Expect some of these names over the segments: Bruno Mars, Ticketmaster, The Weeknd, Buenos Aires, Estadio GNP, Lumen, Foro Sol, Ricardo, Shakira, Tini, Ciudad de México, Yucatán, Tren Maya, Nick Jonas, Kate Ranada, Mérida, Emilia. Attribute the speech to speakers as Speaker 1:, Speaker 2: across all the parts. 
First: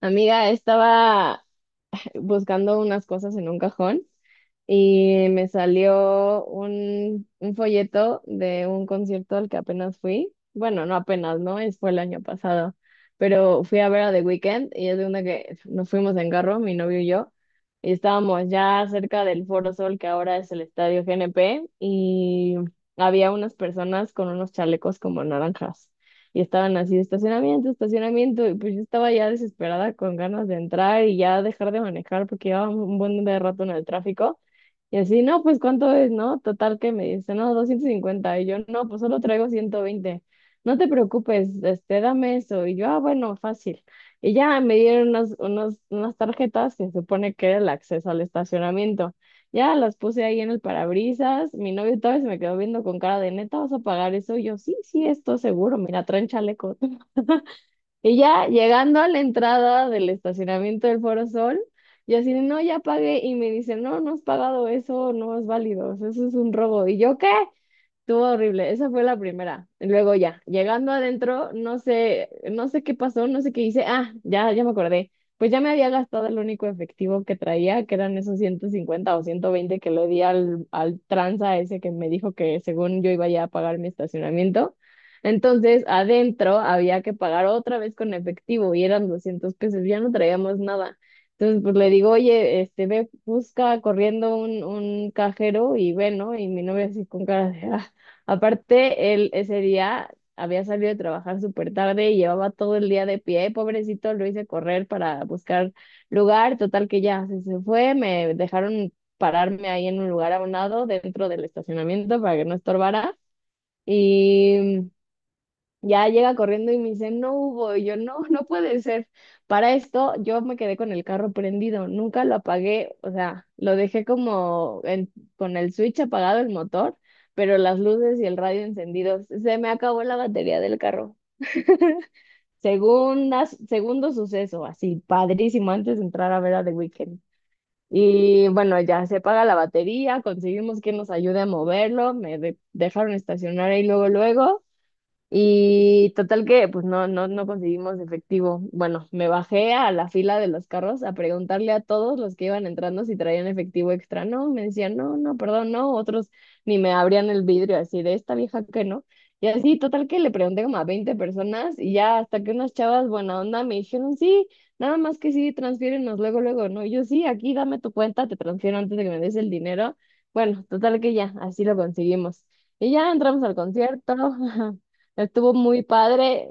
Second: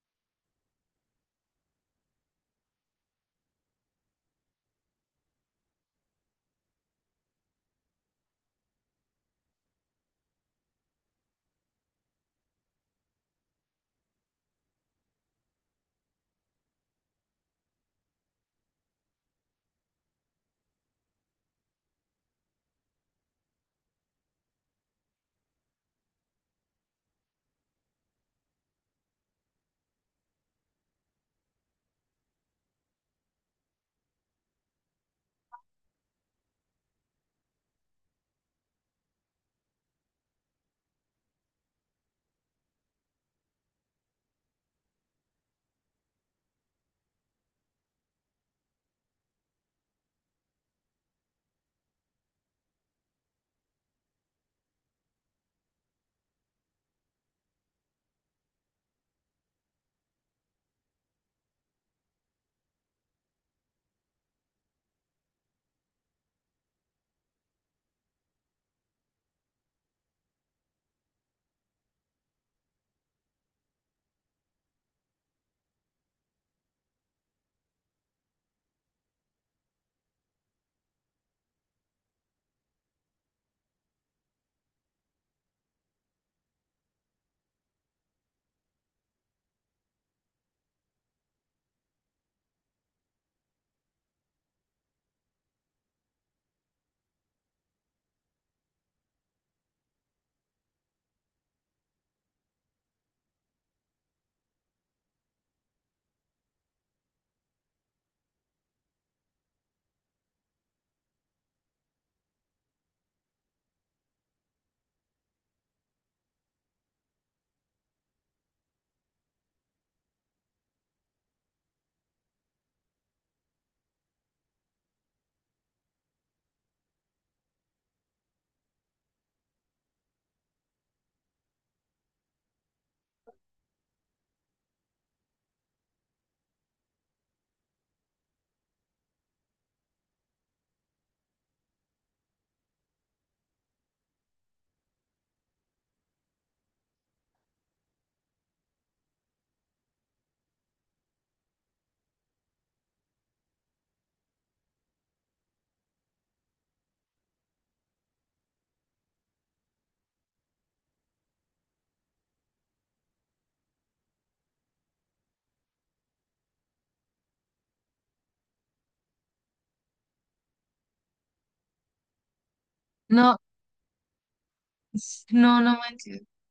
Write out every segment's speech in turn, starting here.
Speaker 1: Amiga, estaba buscando unas cosas en un cajón y me salió un folleto de un concierto al que apenas fui. Bueno, no apenas, ¿no? Fue el año pasado, pero fui a ver a The Weeknd y es de una que nos fuimos en carro, mi novio y yo, y estábamos ya cerca del Foro Sol, que ahora es el Estadio GNP, y había unas personas con unos chalecos como naranjas y estaban así, estacionamiento, estacionamiento, y pues yo estaba ya desesperada con ganas de entrar y ya dejar de manejar porque llevaba un buen de rato en el tráfico. Y así, no, pues ¿cuánto es, no? Total que me dice, no, 250. Y yo, no, pues solo traigo 120. No te preocupes, este, dame eso. Y yo, ah, bueno, fácil. Y ya me dieron unas tarjetas que se supone que era el acceso al estacionamiento. Ya las puse ahí en el parabrisas. Mi novio todavía se me quedó viendo con cara de neta, ¿vas a pagar eso? Y yo, sí, sí, esto seguro, mira, traen chaleco. Y ya llegando a la entrada del estacionamiento del Foro Sol, yo así, de, no, ya pagué. Y me dice, no, no has pagado eso, no es válido, eso es un robo. ¿Y yo qué? Estuvo horrible, esa fue la primera. Y luego ya, llegando adentro, no sé, no sé qué pasó, no sé qué hice. Ah, ya me acordé. Pues ya me había gastado el único efectivo que traía, que eran esos 150 o 120 que le di al tranza ese que me dijo que según yo iba ya a pagar mi estacionamiento. Entonces, adentro había que pagar otra vez con efectivo y eran 200 pesos, ya no traíamos nada. Entonces, pues le digo, oye, este, ve, busca corriendo un cajero y ve, ¿no? Y mi novia así con cara de, "Ah, aparte, él ese día había salido de trabajar súper tarde y llevaba todo el día de pie. Pobrecito, lo hice correr para buscar lugar. Total que ya se fue. Me dejaron pararme ahí en un lugar a un lado dentro del estacionamiento para que no estorbara. Y ya llega corriendo y me dice, no hubo. Y yo, no, no puede ser. Para esto, yo me quedé con el carro prendido, nunca lo apagué, o sea, lo dejé como con el switch apagado el motor, pero las luces y el radio encendidos. Se me acabó la batería del carro. Segundo suceso, así, padrísimo, antes de entrar a ver a The Weeknd. Y bueno, ya se paga la batería, conseguimos que nos ayude a moverlo, me dejaron estacionar ahí luego, luego. Y total que pues no conseguimos efectivo. Bueno, me bajé a la fila de los carros a preguntarle a todos los que iban entrando si traían efectivo extra. No, me decían, no, no, perdón, no. Otros ni me abrían el vidrio así de esta vieja que no. Y así, total que le pregunté como a 20 personas y ya hasta que unas chavas buena onda me dijeron, sí, nada más que sí, transfiérenos luego, luego, ¿no? Y yo sí, aquí dame tu cuenta, te transfiero antes de que me des el dinero. Bueno, total que ya, así lo conseguimos. Y ya
Speaker 2: No,
Speaker 1: entramos al concierto. Estuvo
Speaker 2: no, no
Speaker 1: muy
Speaker 2: manches.
Speaker 1: padre,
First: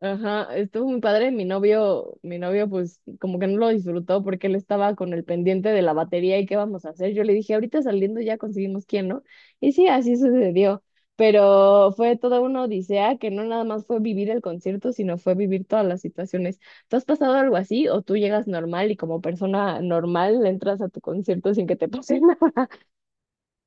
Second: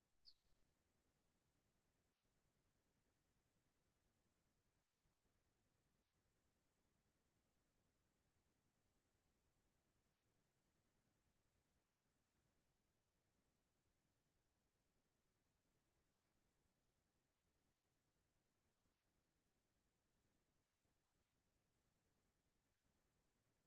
Speaker 1: ajá, estuvo muy padre. Mi novio, pues como que no lo disfrutó porque él estaba con el pendiente de la batería y qué vamos a hacer. Yo le dije, ahorita saliendo ya conseguimos quién, ¿no? Y sí, así sucedió. Pero fue toda una odisea que no nada más fue vivir el concierto, sino fue vivir todas las situaciones. ¿Tú has pasado algo así o tú llegas normal y como persona normal entras a tu concierto sin que te pase nada?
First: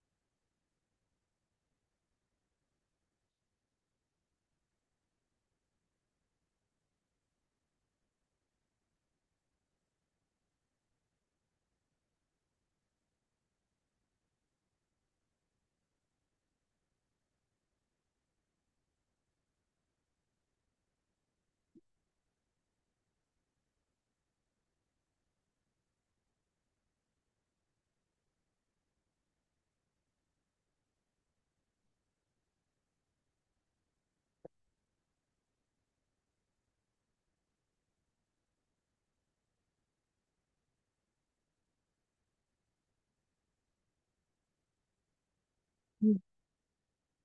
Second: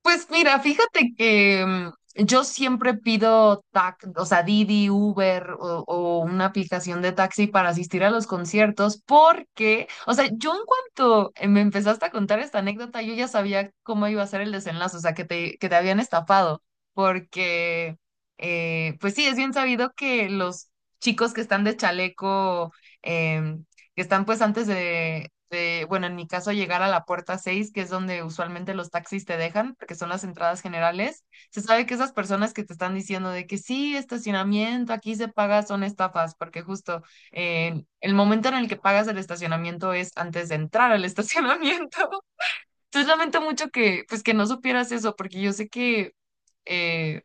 Speaker 2: Pues mira, fíjate que yo siempre pido o sea, Didi, Uber o una aplicación de taxi para asistir a los conciertos porque, o sea, yo en cuanto me empezaste a contar esta anécdota, yo ya sabía cómo iba a ser el desenlace, o sea, que te habían estafado, porque, pues sí, es bien sabido que los chicos que están de chaleco em, que están pues antes de, bueno, en mi caso llegar a la puerta 6 que es donde usualmente los taxis te dejan, porque son las entradas generales. Se sabe que esas personas que te están diciendo de que sí, estacionamiento, aquí se paga, son estafas, porque justo el momento en el que pagas el estacionamiento es antes de entrar al estacionamiento. Entonces lamento mucho que, pues, que no supieras eso, porque yo sé que. eh,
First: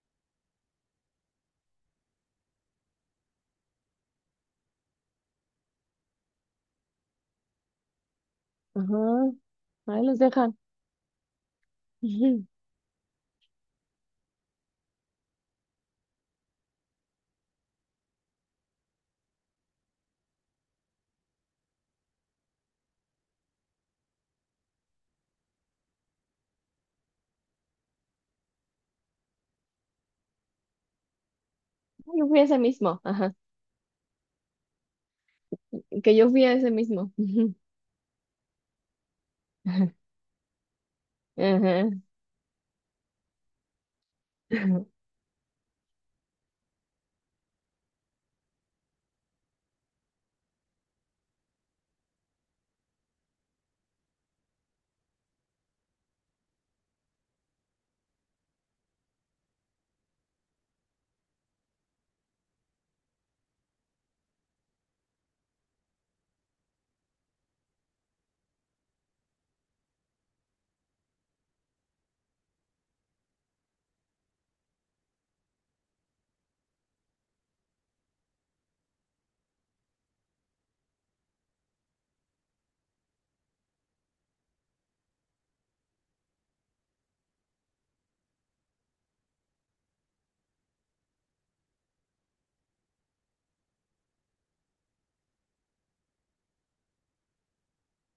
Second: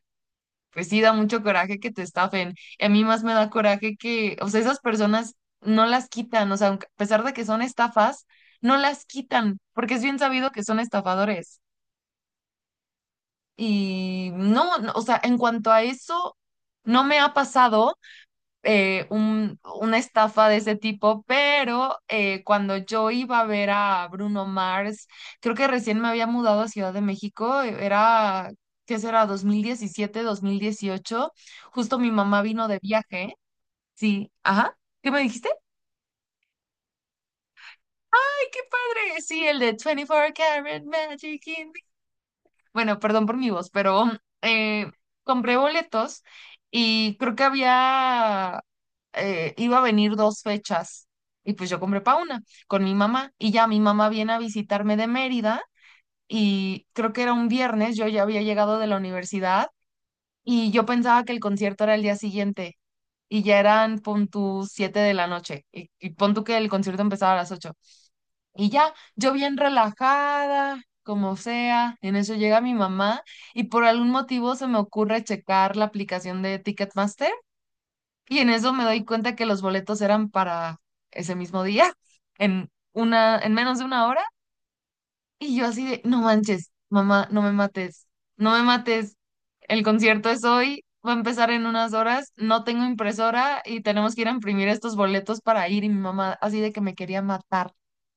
Speaker 2: pues sí, da mucho coraje que te estafen. Y a mí más me da coraje que, o sea, esas personas no las quitan, o sea, a pesar de que son estafas, no
Speaker 1: Ajá,
Speaker 2: las quitan, porque es
Speaker 1: ahí
Speaker 2: bien
Speaker 1: los
Speaker 2: sabido
Speaker 1: dejan.
Speaker 2: que son estafadores.
Speaker 1: Ujú.
Speaker 2: Y no, no, o sea, en cuanto a eso, no me ha pasado una estafa de ese tipo, pero cuando yo iba a ver a Bruno Mars, creo que recién me había mudado a Ciudad de México, era, ¿qué será? 2017, 2018. Justo mi
Speaker 1: Yo fui
Speaker 2: mamá
Speaker 1: ese
Speaker 2: vino de
Speaker 1: mismo.
Speaker 2: viaje. Sí, ajá, ¿qué me dijiste?
Speaker 1: Que yo fui a ese mismo.
Speaker 2: ¡Ay, qué padre! Sí, el de 24 Karat Magic in.
Speaker 1: Ajá.
Speaker 2: Bueno, perdón por mi voz, pero eh, compré boletos y creo que había, iba a venir dos fechas y pues yo compré para una con mi mamá y ya mi mamá viene a visitarme de Mérida. Y creo que era un viernes, yo ya había llegado de la universidad y yo pensaba que el concierto era el día siguiente y ya eran pon tú 7 de la noche y pon tú que el concierto empezaba a las 8. Y ya, yo bien relajada, como sea, en eso llega mi mamá y por algún motivo se me ocurre checar la aplicación de Ticketmaster y en eso me doy cuenta que los boletos eran para ese mismo día, en menos de una hora, y yo así de, no manches, mamá, no me mates, no me mates, el concierto es hoy, va a empezar en unas horas, no tengo impresora y tenemos que ir a imprimir estos boletos para ir, y mi mamá así de que me quería matar,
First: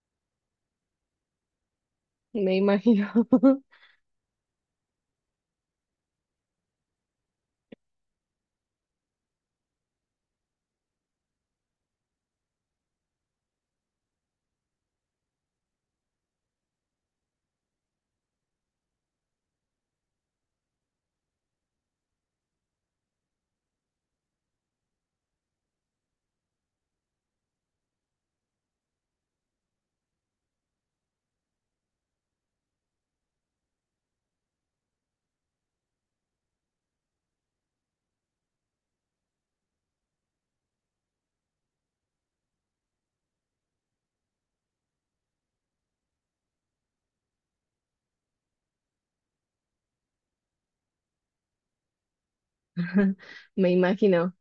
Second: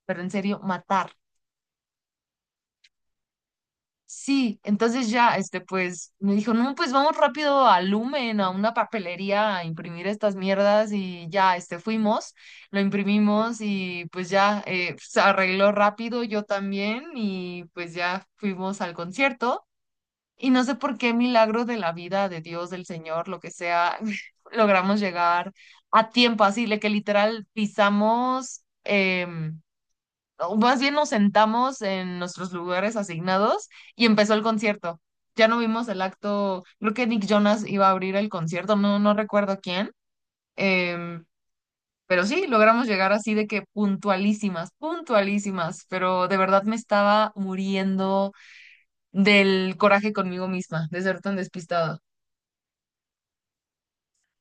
Speaker 2: pero en serio, matar.
Speaker 1: Me imagino,
Speaker 2: Sí, entonces ya, pues, me dijo, no, pues vamos rápido a Lumen, a una papelería, a imprimir estas mierdas. Y ya, fuimos, lo imprimimos y pues ya, se arregló rápido, yo también, y pues ya fuimos al concierto. Y no sé por qué milagro de la vida, de Dios, del Señor, lo que sea, logramos llegar a tiempo, así, de que literal pisamos, o más bien nos sentamos en nuestros lugares asignados y empezó el concierto. Ya no vimos el acto, creo que Nick Jonas iba a abrir el concierto, no, no recuerdo quién. em, pero sí, logramos llegar así de que puntualísimas, puntualísimas, pero de verdad me estaba muriendo del coraje conmigo misma, de ser tan despistada.
Speaker 1: me imagino,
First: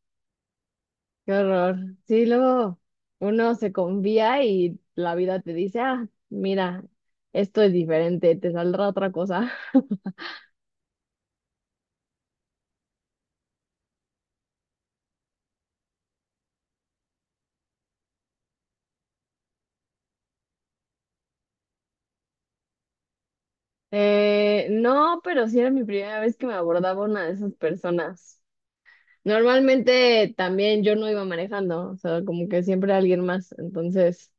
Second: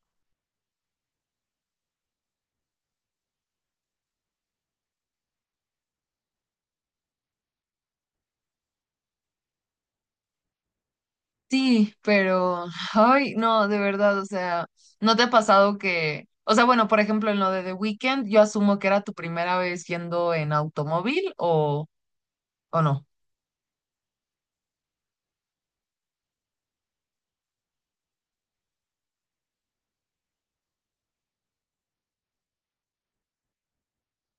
Speaker 1: qué horror. Sí, luego uno se confía y la vida te dice, ah, mira, esto es diferente, te saldrá otra cosa.
Speaker 2: Sí, pero, ay, no, de verdad, o sea, ¿no te ha pasado que, o sea, bueno, por ejemplo, en lo de The Weeknd, yo asumo que era tu primera vez yendo en automóvil o no?
Speaker 1: No, pero sí era mi primera vez que me abordaba una de esas personas. Normalmente también yo no iba manejando, o sea, como que siempre alguien más, entonces...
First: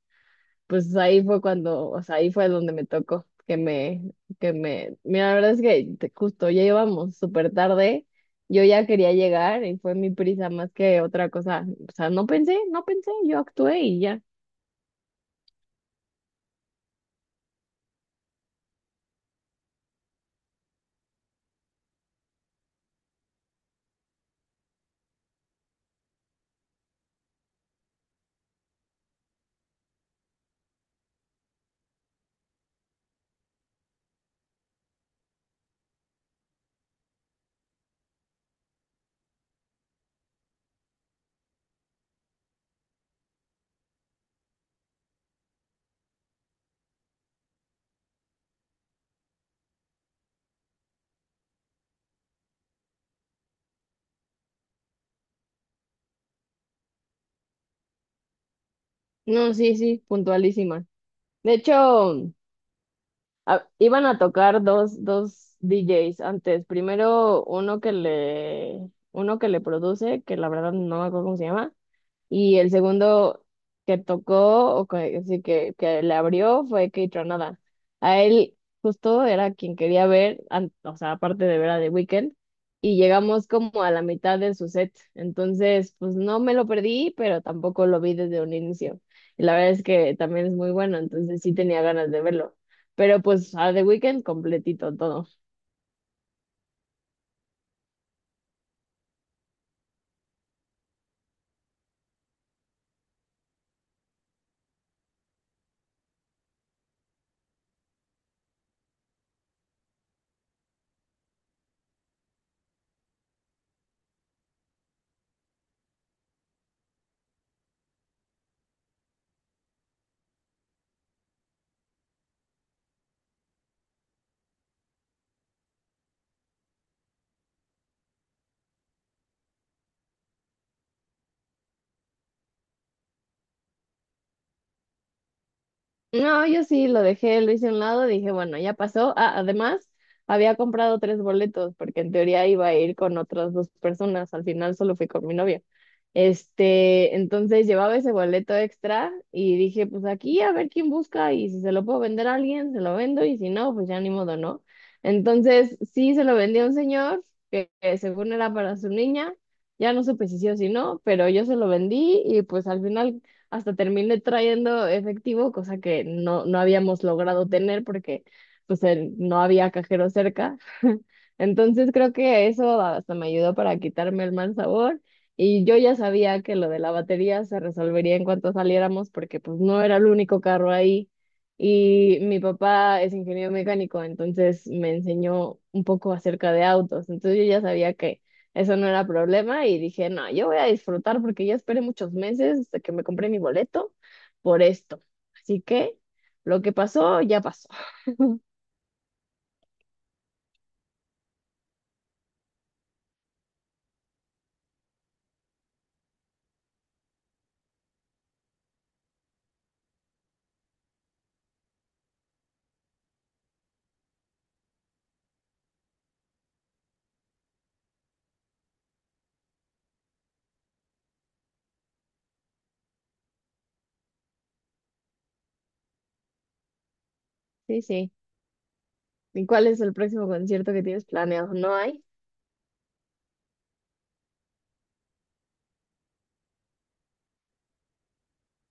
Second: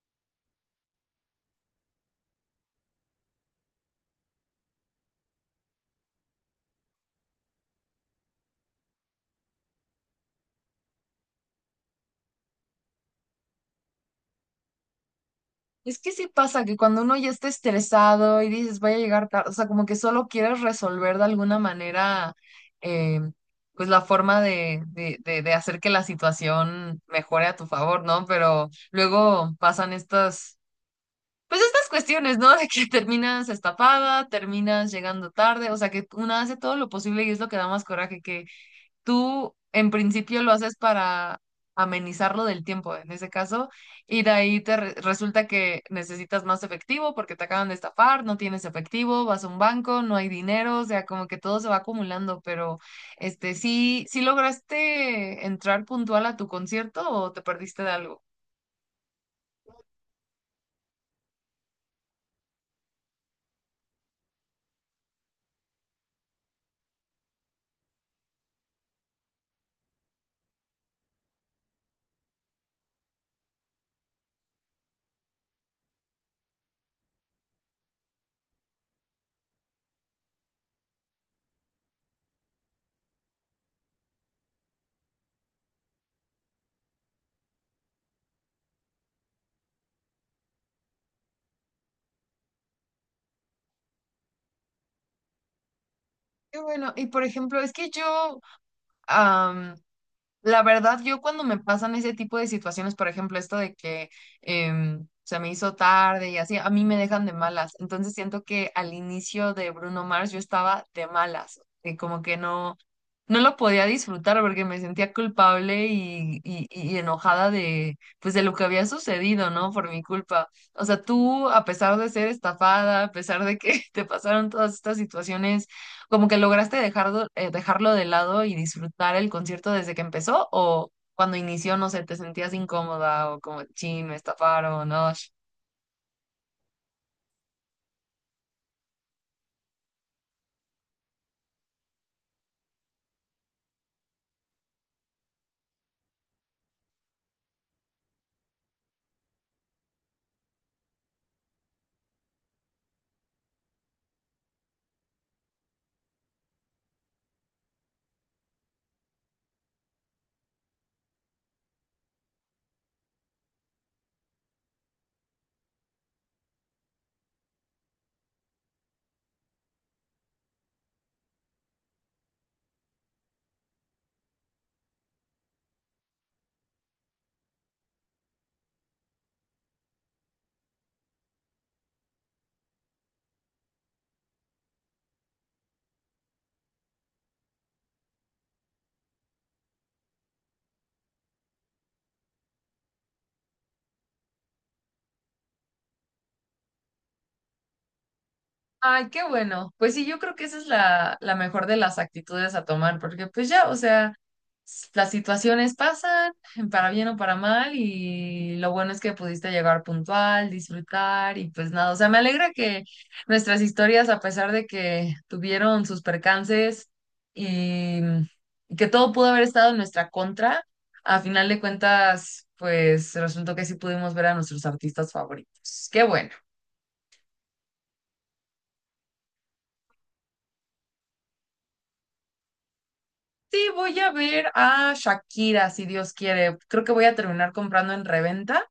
Speaker 1: pues ahí fue cuando, o sea, ahí fue donde me tocó, mira, la verdad es que justo ya íbamos súper tarde, yo ya quería llegar y fue mi prisa más que otra cosa, o sea, no pensé, no pensé, yo actué y ya.
Speaker 2: Es que sí pasa que cuando uno ya está estresado y dices, voy a llegar tarde, o sea, como que solo quieres resolver de alguna manera, eh, pues la forma de hacer que la situación mejore a tu favor, ¿no? Pero luego pasan estas cuestiones, ¿no? De que terminas estafada, terminas llegando tarde, o sea que una hace todo lo posible y es lo que da más coraje, que tú en principio lo haces para amenizarlo del tiempo, en ese caso, y de ahí resulta que necesitas más efectivo porque te acaban de estafar, no tienes efectivo, vas a un banco, no hay dinero, o sea, como que todo se va acumulando, pero ¿sí, sí lograste entrar puntual a tu concierto o te perdiste de algo?
Speaker 1: No, sí, sí, puntualísima. De hecho, iban a tocar dos DJs antes, primero uno que le, produce, que la verdad no me acuerdo cómo se llama. Y el segundo que tocó, o que, así que le abrió, fue Kate Ranada. A él justo era quien quería ver, o sea, aparte de ver a The Weeknd, y llegamos como a la mitad de su set. Entonces, pues no me lo perdí, pero tampoco lo vi desde un inicio. Y la verdad es que también es muy bueno, entonces sí tenía ganas de verlo. Pero pues a The Weeknd completito todo.
Speaker 2: Qué bueno. Y por ejemplo, es que yo... La verdad, yo cuando me pasan ese tipo de situaciones, por ejemplo, esto de que se me hizo tarde y así, a mí me dejan de malas. Entonces siento que al inicio de Bruno Mars yo estaba de malas, y como que no, no lo podía disfrutar porque me sentía culpable y enojada de, pues, de lo que había sucedido, ¿no? Por mi culpa. O sea, tú, a pesar de ser estafada, a pesar de que te pasaron todas estas situaciones, como que lograste dejarlo, dejarlo de lado y disfrutar el concierto desde que empezó o cuando inició. No sé, ¿te sentías incómoda o como, chin, me estafaron? No.
Speaker 1: No, yo sí lo dejé, lo hice a un lado, dije, bueno, ya pasó. Ah, además, había comprado tres boletos porque en teoría iba a ir con otras dos personas, al final solo fui con mi novia. Este, entonces llevaba ese boleto extra y dije, pues aquí a ver quién busca y si se lo puedo vender a alguien, se lo vendo y si no, pues ya ni modo, ¿no? Entonces, sí se lo vendí a un señor que según era para su niña, ya no supe si sí o si no, pero yo se lo vendí y pues al final hasta terminé trayendo efectivo, cosa que no habíamos logrado tener porque pues no había cajero cerca. Entonces creo que eso hasta me ayudó para quitarme el mal sabor y yo ya sabía que lo de la batería se resolvería en cuanto saliéramos porque pues no era el único carro ahí y mi papá es ingeniero mecánico, entonces me enseñó un poco acerca de autos, entonces yo ya sabía que eso no era problema y dije, no, yo voy a disfrutar porque ya esperé muchos meses hasta que me compré mi boleto por esto. Así que lo que pasó, ya pasó.
Speaker 2: Ay, qué bueno. Pues sí, yo creo que esa es la, la mejor de las actitudes a tomar, porque pues ya, o sea, las situaciones pasan, para bien o para mal, y lo bueno es que pudiste llegar puntual, disfrutar, y pues nada, o sea, me alegra que nuestras historias, a pesar de que tuvieron sus percances, y y que todo pudo haber estado en nuestra contra, a final de cuentas, pues resultó que sí pudimos ver a nuestros artistas favoritos. Qué bueno.
Speaker 1: Sí, sí. ¿Y cuál es el próximo concierto que tienes planeado? No hay.
Speaker 2: Sí, voy a ver a Shakira, si Dios quiere. Creo que voy a terminar comprando en reventa,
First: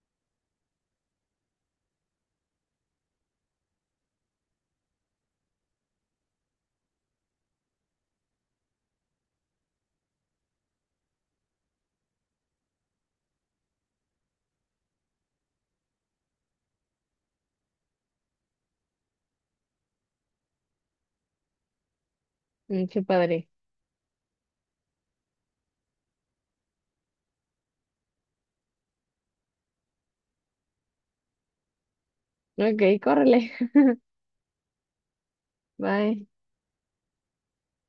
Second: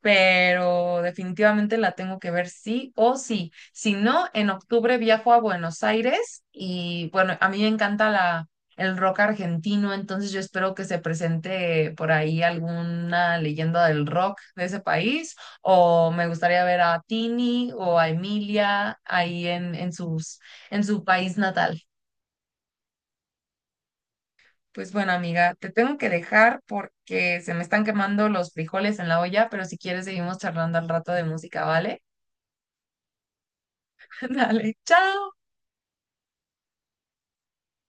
Speaker 2: pero definitivamente la tengo que ver sí o sí. Si no, en octubre viajo a Buenos Aires y bueno, a mí me encanta el rock argentino, entonces yo espero que se presente por ahí alguna leyenda del rock de ese país o me gustaría ver a Tini o a Emilia ahí en sus, en su país natal.
Speaker 1: Mm, qué padre.
Speaker 2: Pues bueno, amiga, te tengo que dejar porque se me están quemando los frijoles en la olla, pero si quieres seguimos charlando al rato de música, ¿vale?
Speaker 1: Ok, córrele.
Speaker 2: Dale, chao.
Speaker 1: Bye.